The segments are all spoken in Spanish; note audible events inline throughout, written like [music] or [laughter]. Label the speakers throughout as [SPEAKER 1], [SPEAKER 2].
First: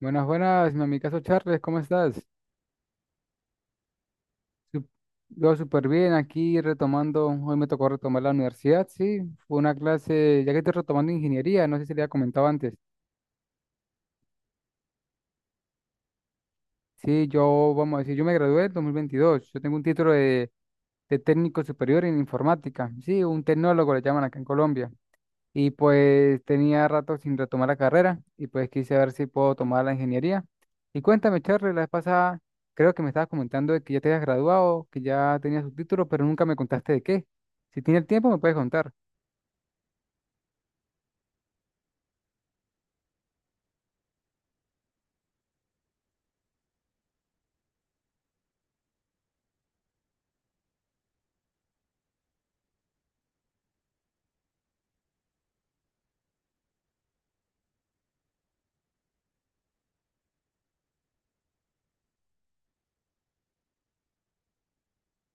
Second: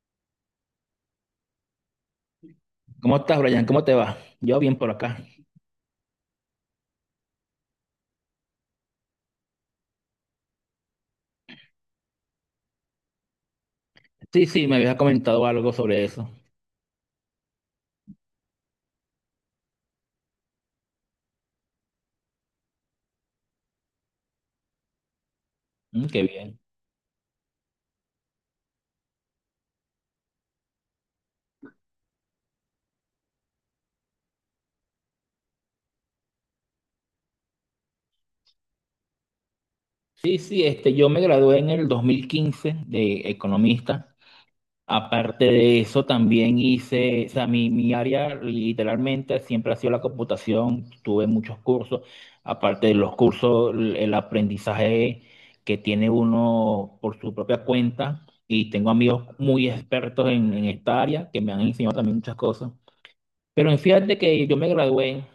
[SPEAKER 1] Buenas, buenas, mi amigazo Charles, ¿cómo estás?
[SPEAKER 2] ¿Cómo estás, Brian? ¿Cómo te va? Yo bien
[SPEAKER 1] Sup-
[SPEAKER 2] por acá.
[SPEAKER 1] Yo súper bien, aquí retomando, hoy me tocó retomar la universidad, sí, fue una clase, ya que estoy retomando ingeniería, no sé si le había comentado antes,
[SPEAKER 2] Sí, sí, me habías comentado algo sobre eso.
[SPEAKER 1] sí, yo, vamos a decir, yo me gradué en 2022, yo tengo un título de técnico superior en informática, sí, un tecnólogo le llaman acá en Colombia, y
[SPEAKER 2] Mm, qué
[SPEAKER 1] pues
[SPEAKER 2] bien.
[SPEAKER 1] tenía rato sin retomar la carrera y pues quise ver si puedo tomar la ingeniería. Y cuéntame, Charlie, la vez pasada creo que me estabas comentando de que ya te habías graduado, que ya tenías tu título, pero nunca me contaste de qué. Si tienes el tiempo me puedes contar.
[SPEAKER 2] Sí, sí, yo me gradué en el 2015 de economista. Aparte de eso, también hice, o sea, mi área literalmente siempre ha sido la computación. Tuve muchos cursos. Aparte de los cursos, el aprendizaje que tiene uno por su propia cuenta. Y tengo amigos muy expertos en esta área que me han enseñado también muchas cosas. Pero fíjate que yo me gradué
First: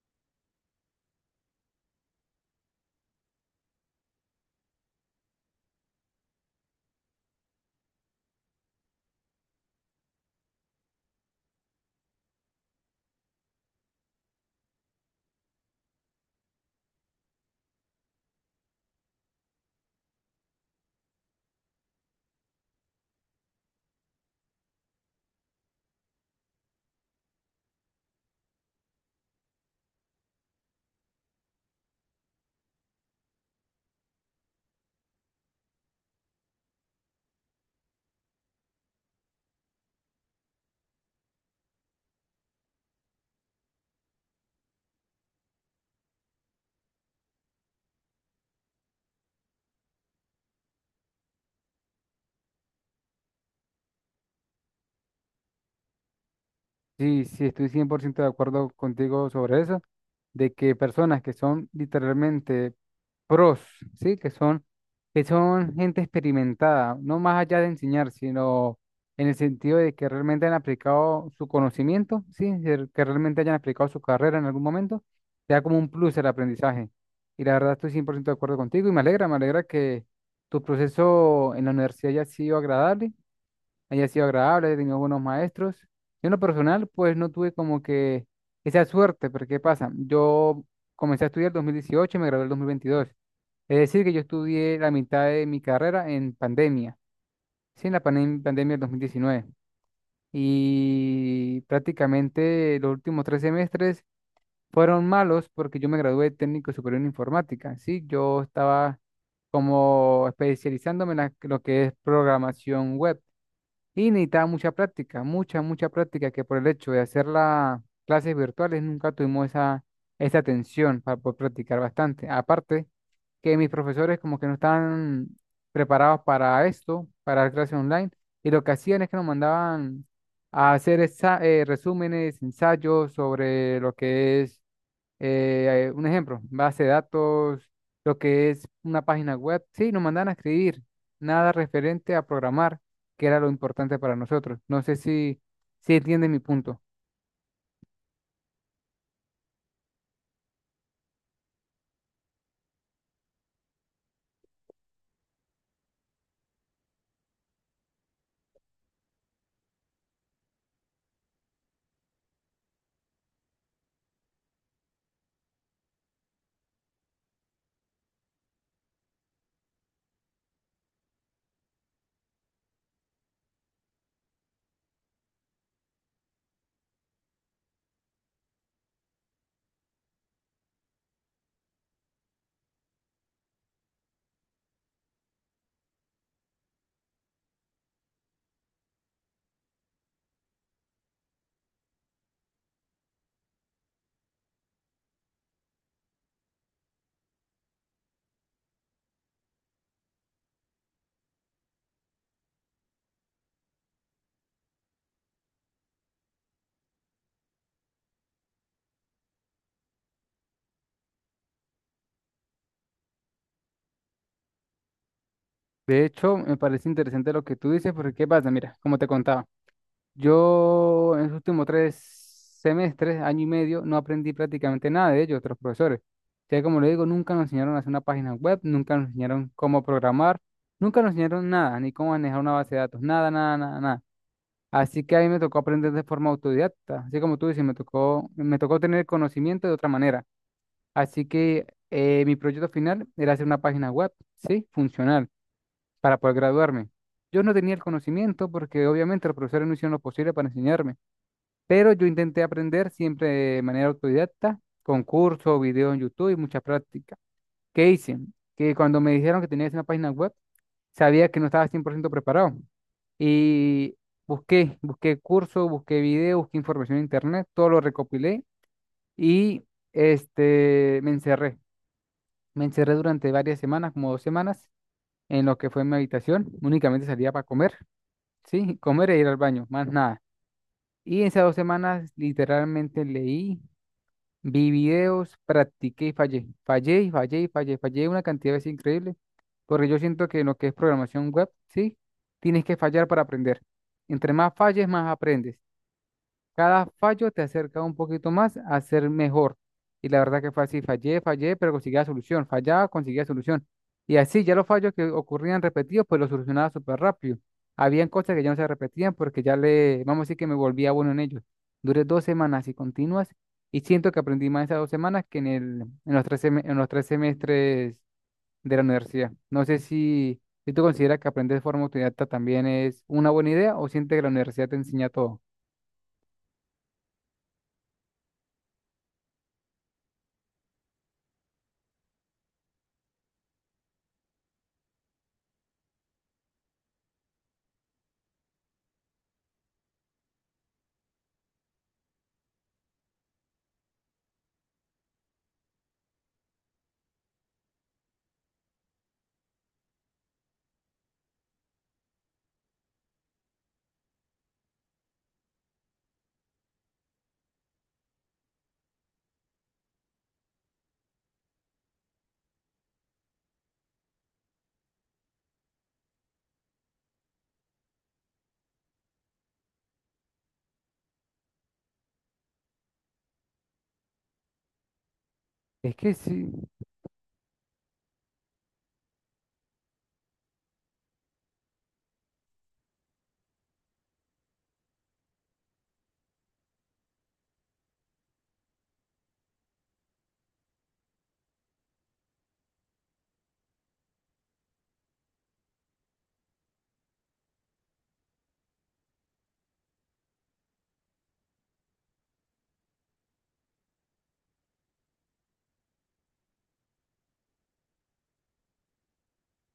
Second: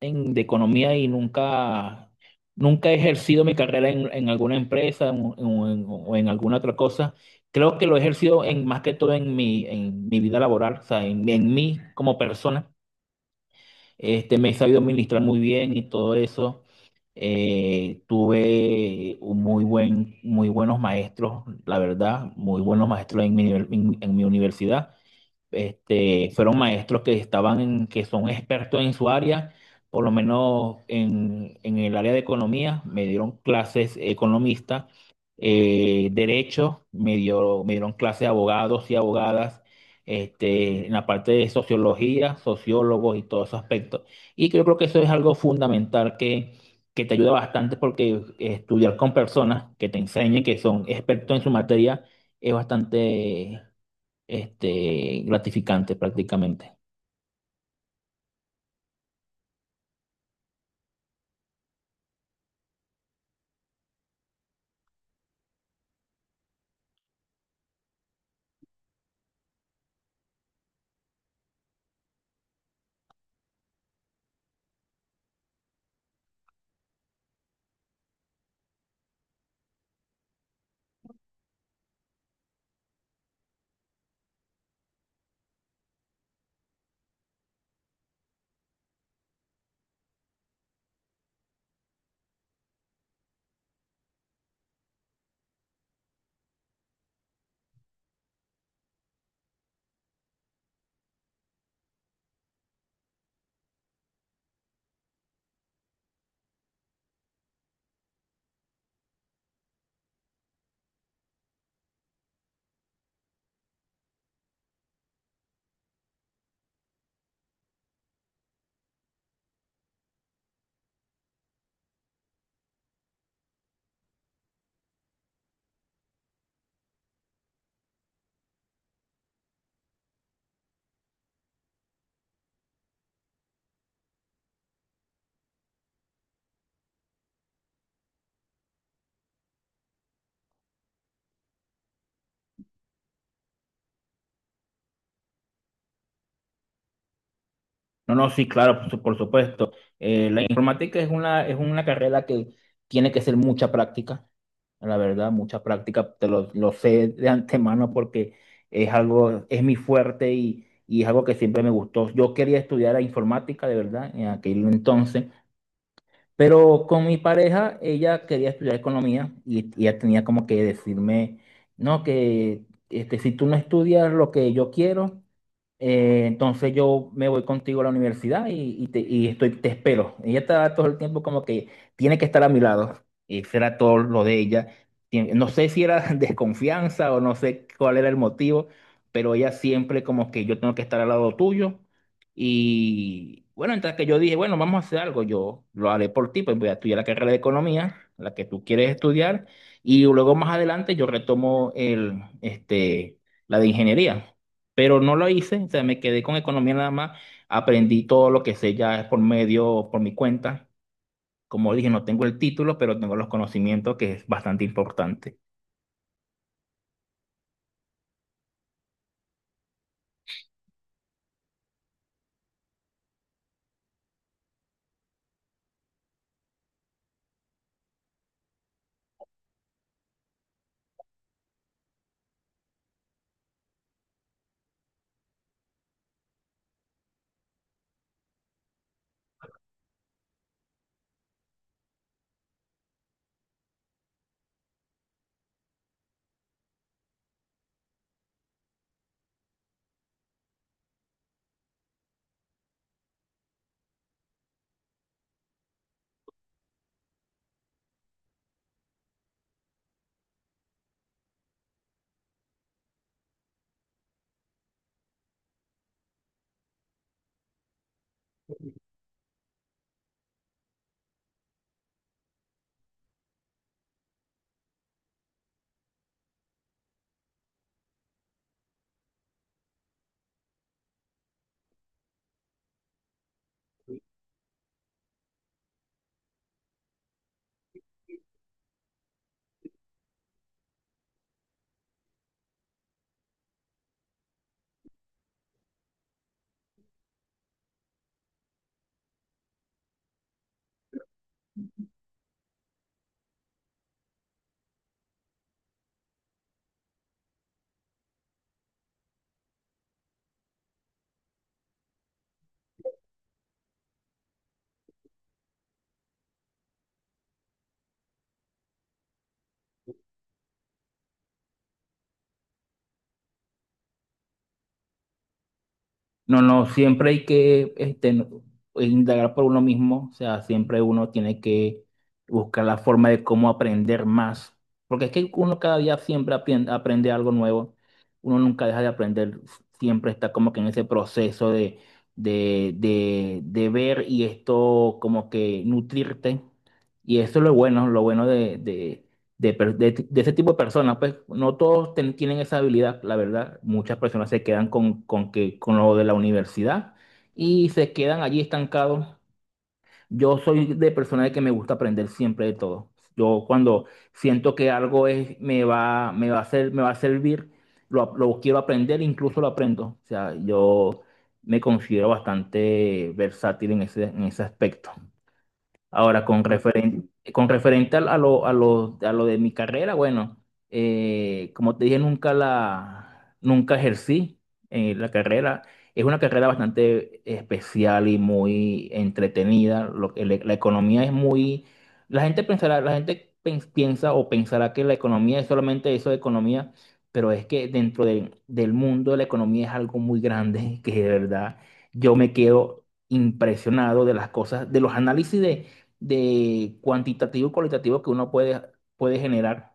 [SPEAKER 2] de economía y nunca he ejercido mi carrera en alguna empresa o en alguna otra cosa. Creo que lo he ejercido más que todo en en mi vida laboral, o sea, en mí como persona. Me he sabido administrar muy bien y todo eso. Tuve un muy buenos maestros, la verdad, muy buenos maestros en en mi universidad, fueron maestros que estaban que son expertos en su área, por lo menos en el área de economía, me dieron clases economistas, derecho, me dieron clases abogados y abogadas, en la parte de sociología, sociólogos y todos esos aspectos. Y yo creo que eso es algo fundamental que te ayuda bastante porque estudiar con personas que te enseñen, que son expertos en su materia, es bastante gratificante prácticamente.
[SPEAKER 1] Sí, sí, estoy 100% de acuerdo contigo sobre eso, de que personas que son literalmente pros, ¿sí? Que son gente experimentada, no más allá de enseñar, sino en el sentido de que realmente han aplicado su conocimiento, ¿sí? De que realmente hayan aplicado su carrera en algún momento, te da como un plus el aprendizaje. Y la verdad estoy 100% de acuerdo contigo y me alegra que tu proceso en la universidad haya sido agradable, haya sido agradable, haya tenido buenos maestros. Yo en lo personal, pues no tuve como que esa suerte, porque ¿qué pasa? Yo comencé a estudiar en 2018 y me gradué en 2022. Es decir, que yo estudié la mitad de mi carrera en pandemia, sí, en la pandemia del 2019. Y prácticamente los últimos tres semestres fueron malos porque yo me gradué de técnico superior en informática, sí, yo estaba como especializándome en lo que es programación web. Y necesitaba mucha práctica, mucha, mucha práctica, que por el hecho de hacer las clases virtuales nunca tuvimos esa, esa atención para poder practicar bastante. Aparte, que mis profesores como que no estaban preparados para esto, para la clase online, y lo que hacían es que nos mandaban a hacer resúmenes, ensayos sobre lo que es, un ejemplo, base de datos, lo que es una página web, sí, nos mandaban a escribir, nada referente a programar que era lo importante para nosotros. No sé si, si entiende mi punto.
[SPEAKER 2] No, no, sí, claro, por supuesto. La informática es una carrera que tiene que ser mucha práctica, la verdad, mucha práctica. Te lo sé de antemano porque es es mi fuerte y es algo que siempre me gustó. Yo quería estudiar la informática, de verdad, en aquel entonces, pero con mi pareja, ella quería estudiar economía y ella tenía como que decirme, no, que si tú no estudias lo que yo quiero. Entonces yo me voy contigo a la universidad y estoy, te espero. Ella está todo el tiempo como que tiene que estar a mi lado. Y será todo lo de ella. No sé si era [laughs] desconfianza o no sé cuál era el motivo, pero ella siempre como que yo tengo que estar al lado tuyo. Y bueno, entonces que yo dije, bueno, vamos a hacer algo, yo lo haré por ti, pues voy a estudiar la carrera de economía, la que tú quieres estudiar, y luego más adelante yo retomo la de ingeniería, pero no lo hice, o sea, me quedé con economía nada más, aprendí todo lo que sé ya por mi cuenta. Como dije, no tengo el título, pero tengo los conocimientos, que es bastante importante.
[SPEAKER 1] De hecho, me parece interesante lo que tú dices, porque ¿qué pasa? Mira, como te contaba, yo en los últimos tres semestres, año y medio, no aprendí prácticamente nada de ellos, otros profesores. Ya como le digo, nunca nos enseñaron a hacer una página web, nunca nos enseñaron cómo programar, nunca nos enseñaron nada, ni cómo manejar una base de datos, nada, nada, nada, nada. Así que a mí me tocó aprender de forma autodidacta, así como tú dices, me tocó tener conocimiento de otra manera. Así que mi proyecto final era hacer una página web, ¿sí? Funcional, para poder graduarme. Yo no tenía el conocimiento porque obviamente los profesores no hicieron lo posible para enseñarme, pero yo intenté aprender siempre de manera autodidacta, con cursos, videos en YouTube y mucha práctica. ¿Qué hice? Que cuando me dijeron que tenía que hacer una página web, sabía que no estaba 100% preparado. Y busqué, busqué cursos, busqué videos, busqué información en internet, todo lo recopilé y me encerré. Me encerré durante varias semanas, como dos semanas, en lo que fue mi habitación. Únicamente salía para comer, sí, comer e ir al baño, más nada. Y esas dos semanas literalmente leí, vi videos, practiqué y fallé. Fallé y fallé y fallé. Fallé una cantidad de veces increíble, porque yo siento que en lo que es programación web, sí, tienes que fallar para aprender. Entre más falles, más aprendes. Cada fallo te acerca un poquito más a ser mejor. Y la verdad que fue así, fallé, fallé, pero conseguía solución, fallaba, conseguía solución. Y así ya los fallos que ocurrían repetidos, pues los solucionaba súper rápido. Habían cosas que ya no se repetían porque ya le, vamos a decir que me volvía bueno en ellos. Duré dos semanas así continuas y siento que aprendí más en esas dos semanas que en el, en los tres, en los tres semestres de la universidad. No sé si, si tú consideras que aprender de forma autodidacta también es una buena idea o sientes que la universidad te enseña todo.
[SPEAKER 2] No, no, siempre hay que pues, indagar por uno mismo, o sea, siempre uno tiene que buscar la forma de cómo aprender más, porque es que uno cada día siempre aprende, aprende algo nuevo, uno nunca deja de aprender, siempre está como que en ese proceso de ver y esto como que nutrirte, y eso es lo bueno de ese tipo de personas, pues no todos tienen esa habilidad, la verdad. Muchas personas se quedan con lo de la universidad y se quedan allí estancados. Yo soy de persona de que me gusta aprender siempre de todo. Yo cuando siento que me va a hacer, me va a servir, lo quiero aprender, incluso lo aprendo. O sea, yo me considero bastante versátil en en ese aspecto.
[SPEAKER 1] Es que
[SPEAKER 2] Ahora,
[SPEAKER 1] sí,
[SPEAKER 2] con referente a lo de mi carrera, bueno, como te dije, nunca ejercí la carrera. Es una carrera bastante especial y muy entretenida. La economía es muy, la gente pensará, piensa o pensará que la economía es solamente eso de economía, pero es que dentro del mundo de la economía es algo muy grande [laughs] que de verdad yo me quedo impresionado de las cosas, de los análisis de cuantitativo y cualitativo que uno puede generar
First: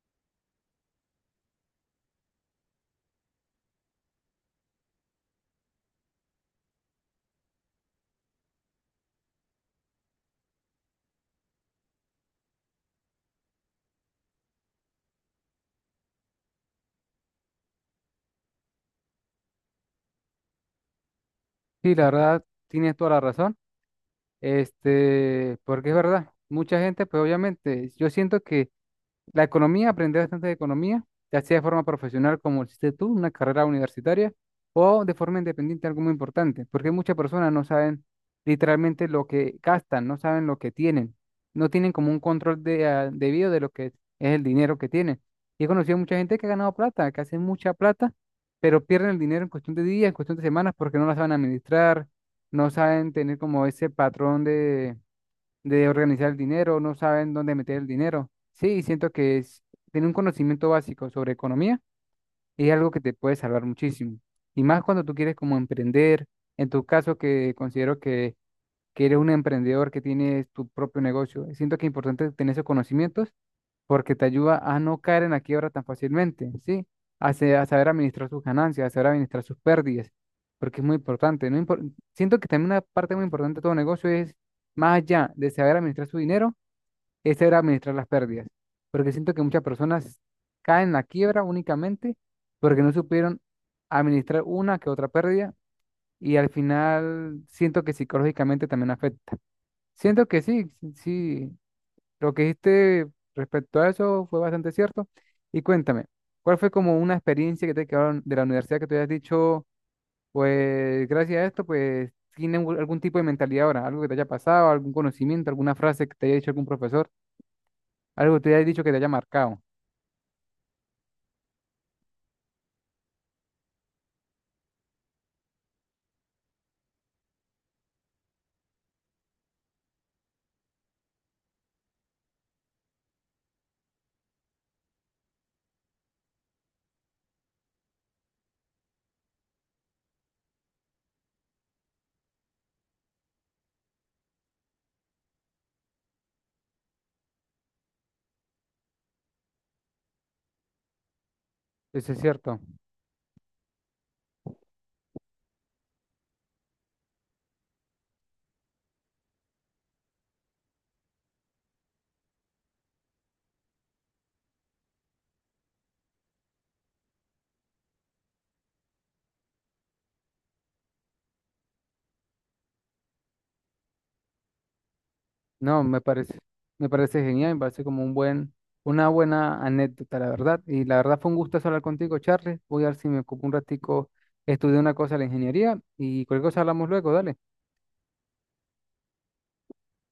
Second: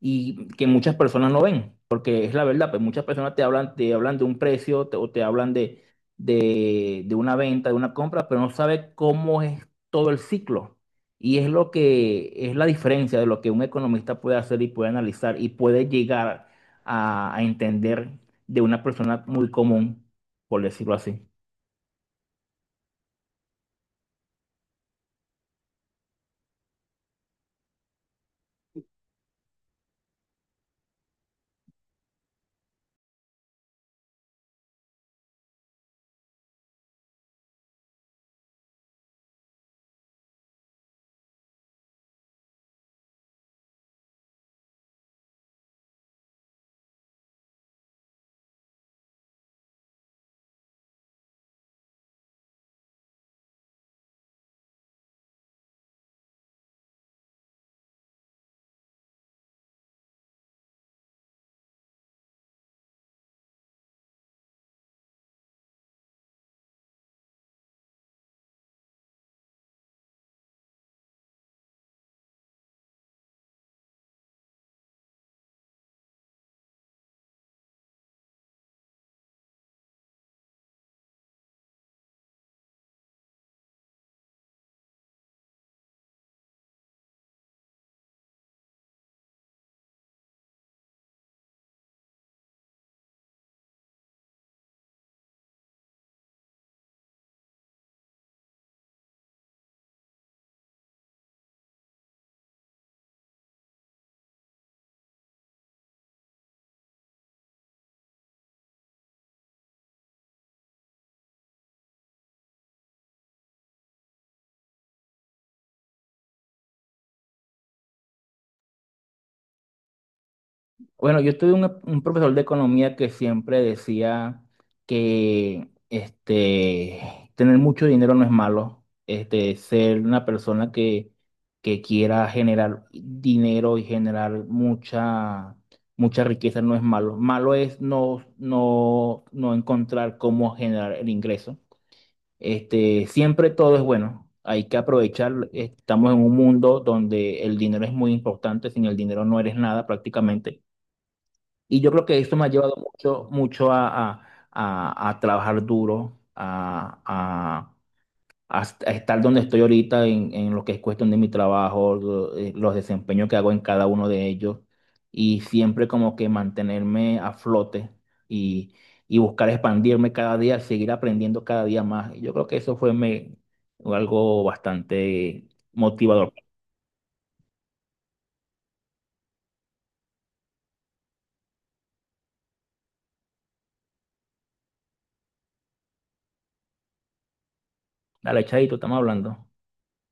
[SPEAKER 2] y que muchas personas no ven, porque es la verdad, pues muchas personas te hablan de un o te hablan de una venta, de una compra, pero no sabe cómo es todo el ciclo. Y es lo que es la diferencia de lo que un economista puede hacer y puede analizar y puede llegar a entender de una persona muy común, por decirlo así.
[SPEAKER 1] sí, la verdad, tienes toda la razón. Porque es verdad, mucha gente, pues obviamente, yo siento que la economía, aprender bastante de economía, ya sea de forma profesional, como hiciste tú, una carrera universitaria, o de forma independiente, algo muy importante, porque muchas personas no saben literalmente lo que gastan, no saben lo que tienen, no tienen como un control de, ah, debido de lo que es el dinero que tienen. Y he conocido mucha gente que ha ganado plata, que hace mucha plata, pero pierden el dinero en cuestión de días, en cuestión de semanas, porque no la saben administrar, no saben tener como ese patrón de organizar el dinero, no saben dónde meter el dinero. Sí, siento que es tener un conocimiento básico sobre economía es algo que te puede salvar muchísimo. Y más cuando tú quieres como emprender, en tu caso que considero que eres un emprendedor que tienes tu propio negocio, siento que es importante tener esos conocimientos porque te ayuda a no caer en la quiebra tan fácilmente, ¿sí? A, a saber administrar sus ganancias, a saber administrar sus pérdidas, porque es muy importante. No impor- Siento que también una parte muy importante de todo negocio es más allá de saber administrar su dinero, ese era administrar las pérdidas, porque siento que muchas personas caen en la quiebra únicamente porque no supieron administrar una que otra pérdida y al final siento que psicológicamente también afecta. Siento que sí, sí, sí, lo que dijiste respecto a eso fue bastante cierto. Y cuéntame, ¿cuál fue como una experiencia que te quedaron de la universidad que te hayas dicho, pues gracias a esto, pues tienen algún tipo de mentalidad ahora, algo que te haya pasado, algún conocimiento, alguna frase que te haya dicho algún profesor? Algo te haya dicho que te haya marcado.
[SPEAKER 2] Bueno, yo tuve un profesor de economía que siempre decía que tener mucho dinero no es malo. Ser una persona que quiera generar dinero y generar mucha riqueza no es malo. Malo es no encontrar cómo generar el ingreso. Siempre todo es bueno. Hay que aprovechar. Estamos en un mundo donde el dinero es muy importante. Sin el dinero no eres nada prácticamente. Y yo creo
[SPEAKER 1] Eso es
[SPEAKER 2] que esto me ha
[SPEAKER 1] cierto.
[SPEAKER 2] llevado mucho, mucho a trabajar duro, a estar donde estoy ahorita en lo que es cuestión de mi trabajo, los desempeños que hago en cada uno de ellos, y siempre como que mantenerme a flote y, y buscar expandirme cada día, seguir aprendiendo cada día más. Y yo creo que eso fue algo bastante
[SPEAKER 1] No,
[SPEAKER 2] motivador.
[SPEAKER 1] me parece genial, me parece como un buen, una buena anécdota, la verdad. Y la verdad fue un gusto hablar contigo, Charles. Voy a ver si me ocupo un ratico, estudié una cosa de la ingeniería y cualquier cosa hablamos luego, dale.
[SPEAKER 2] Dale, Chaito, estamos hablando.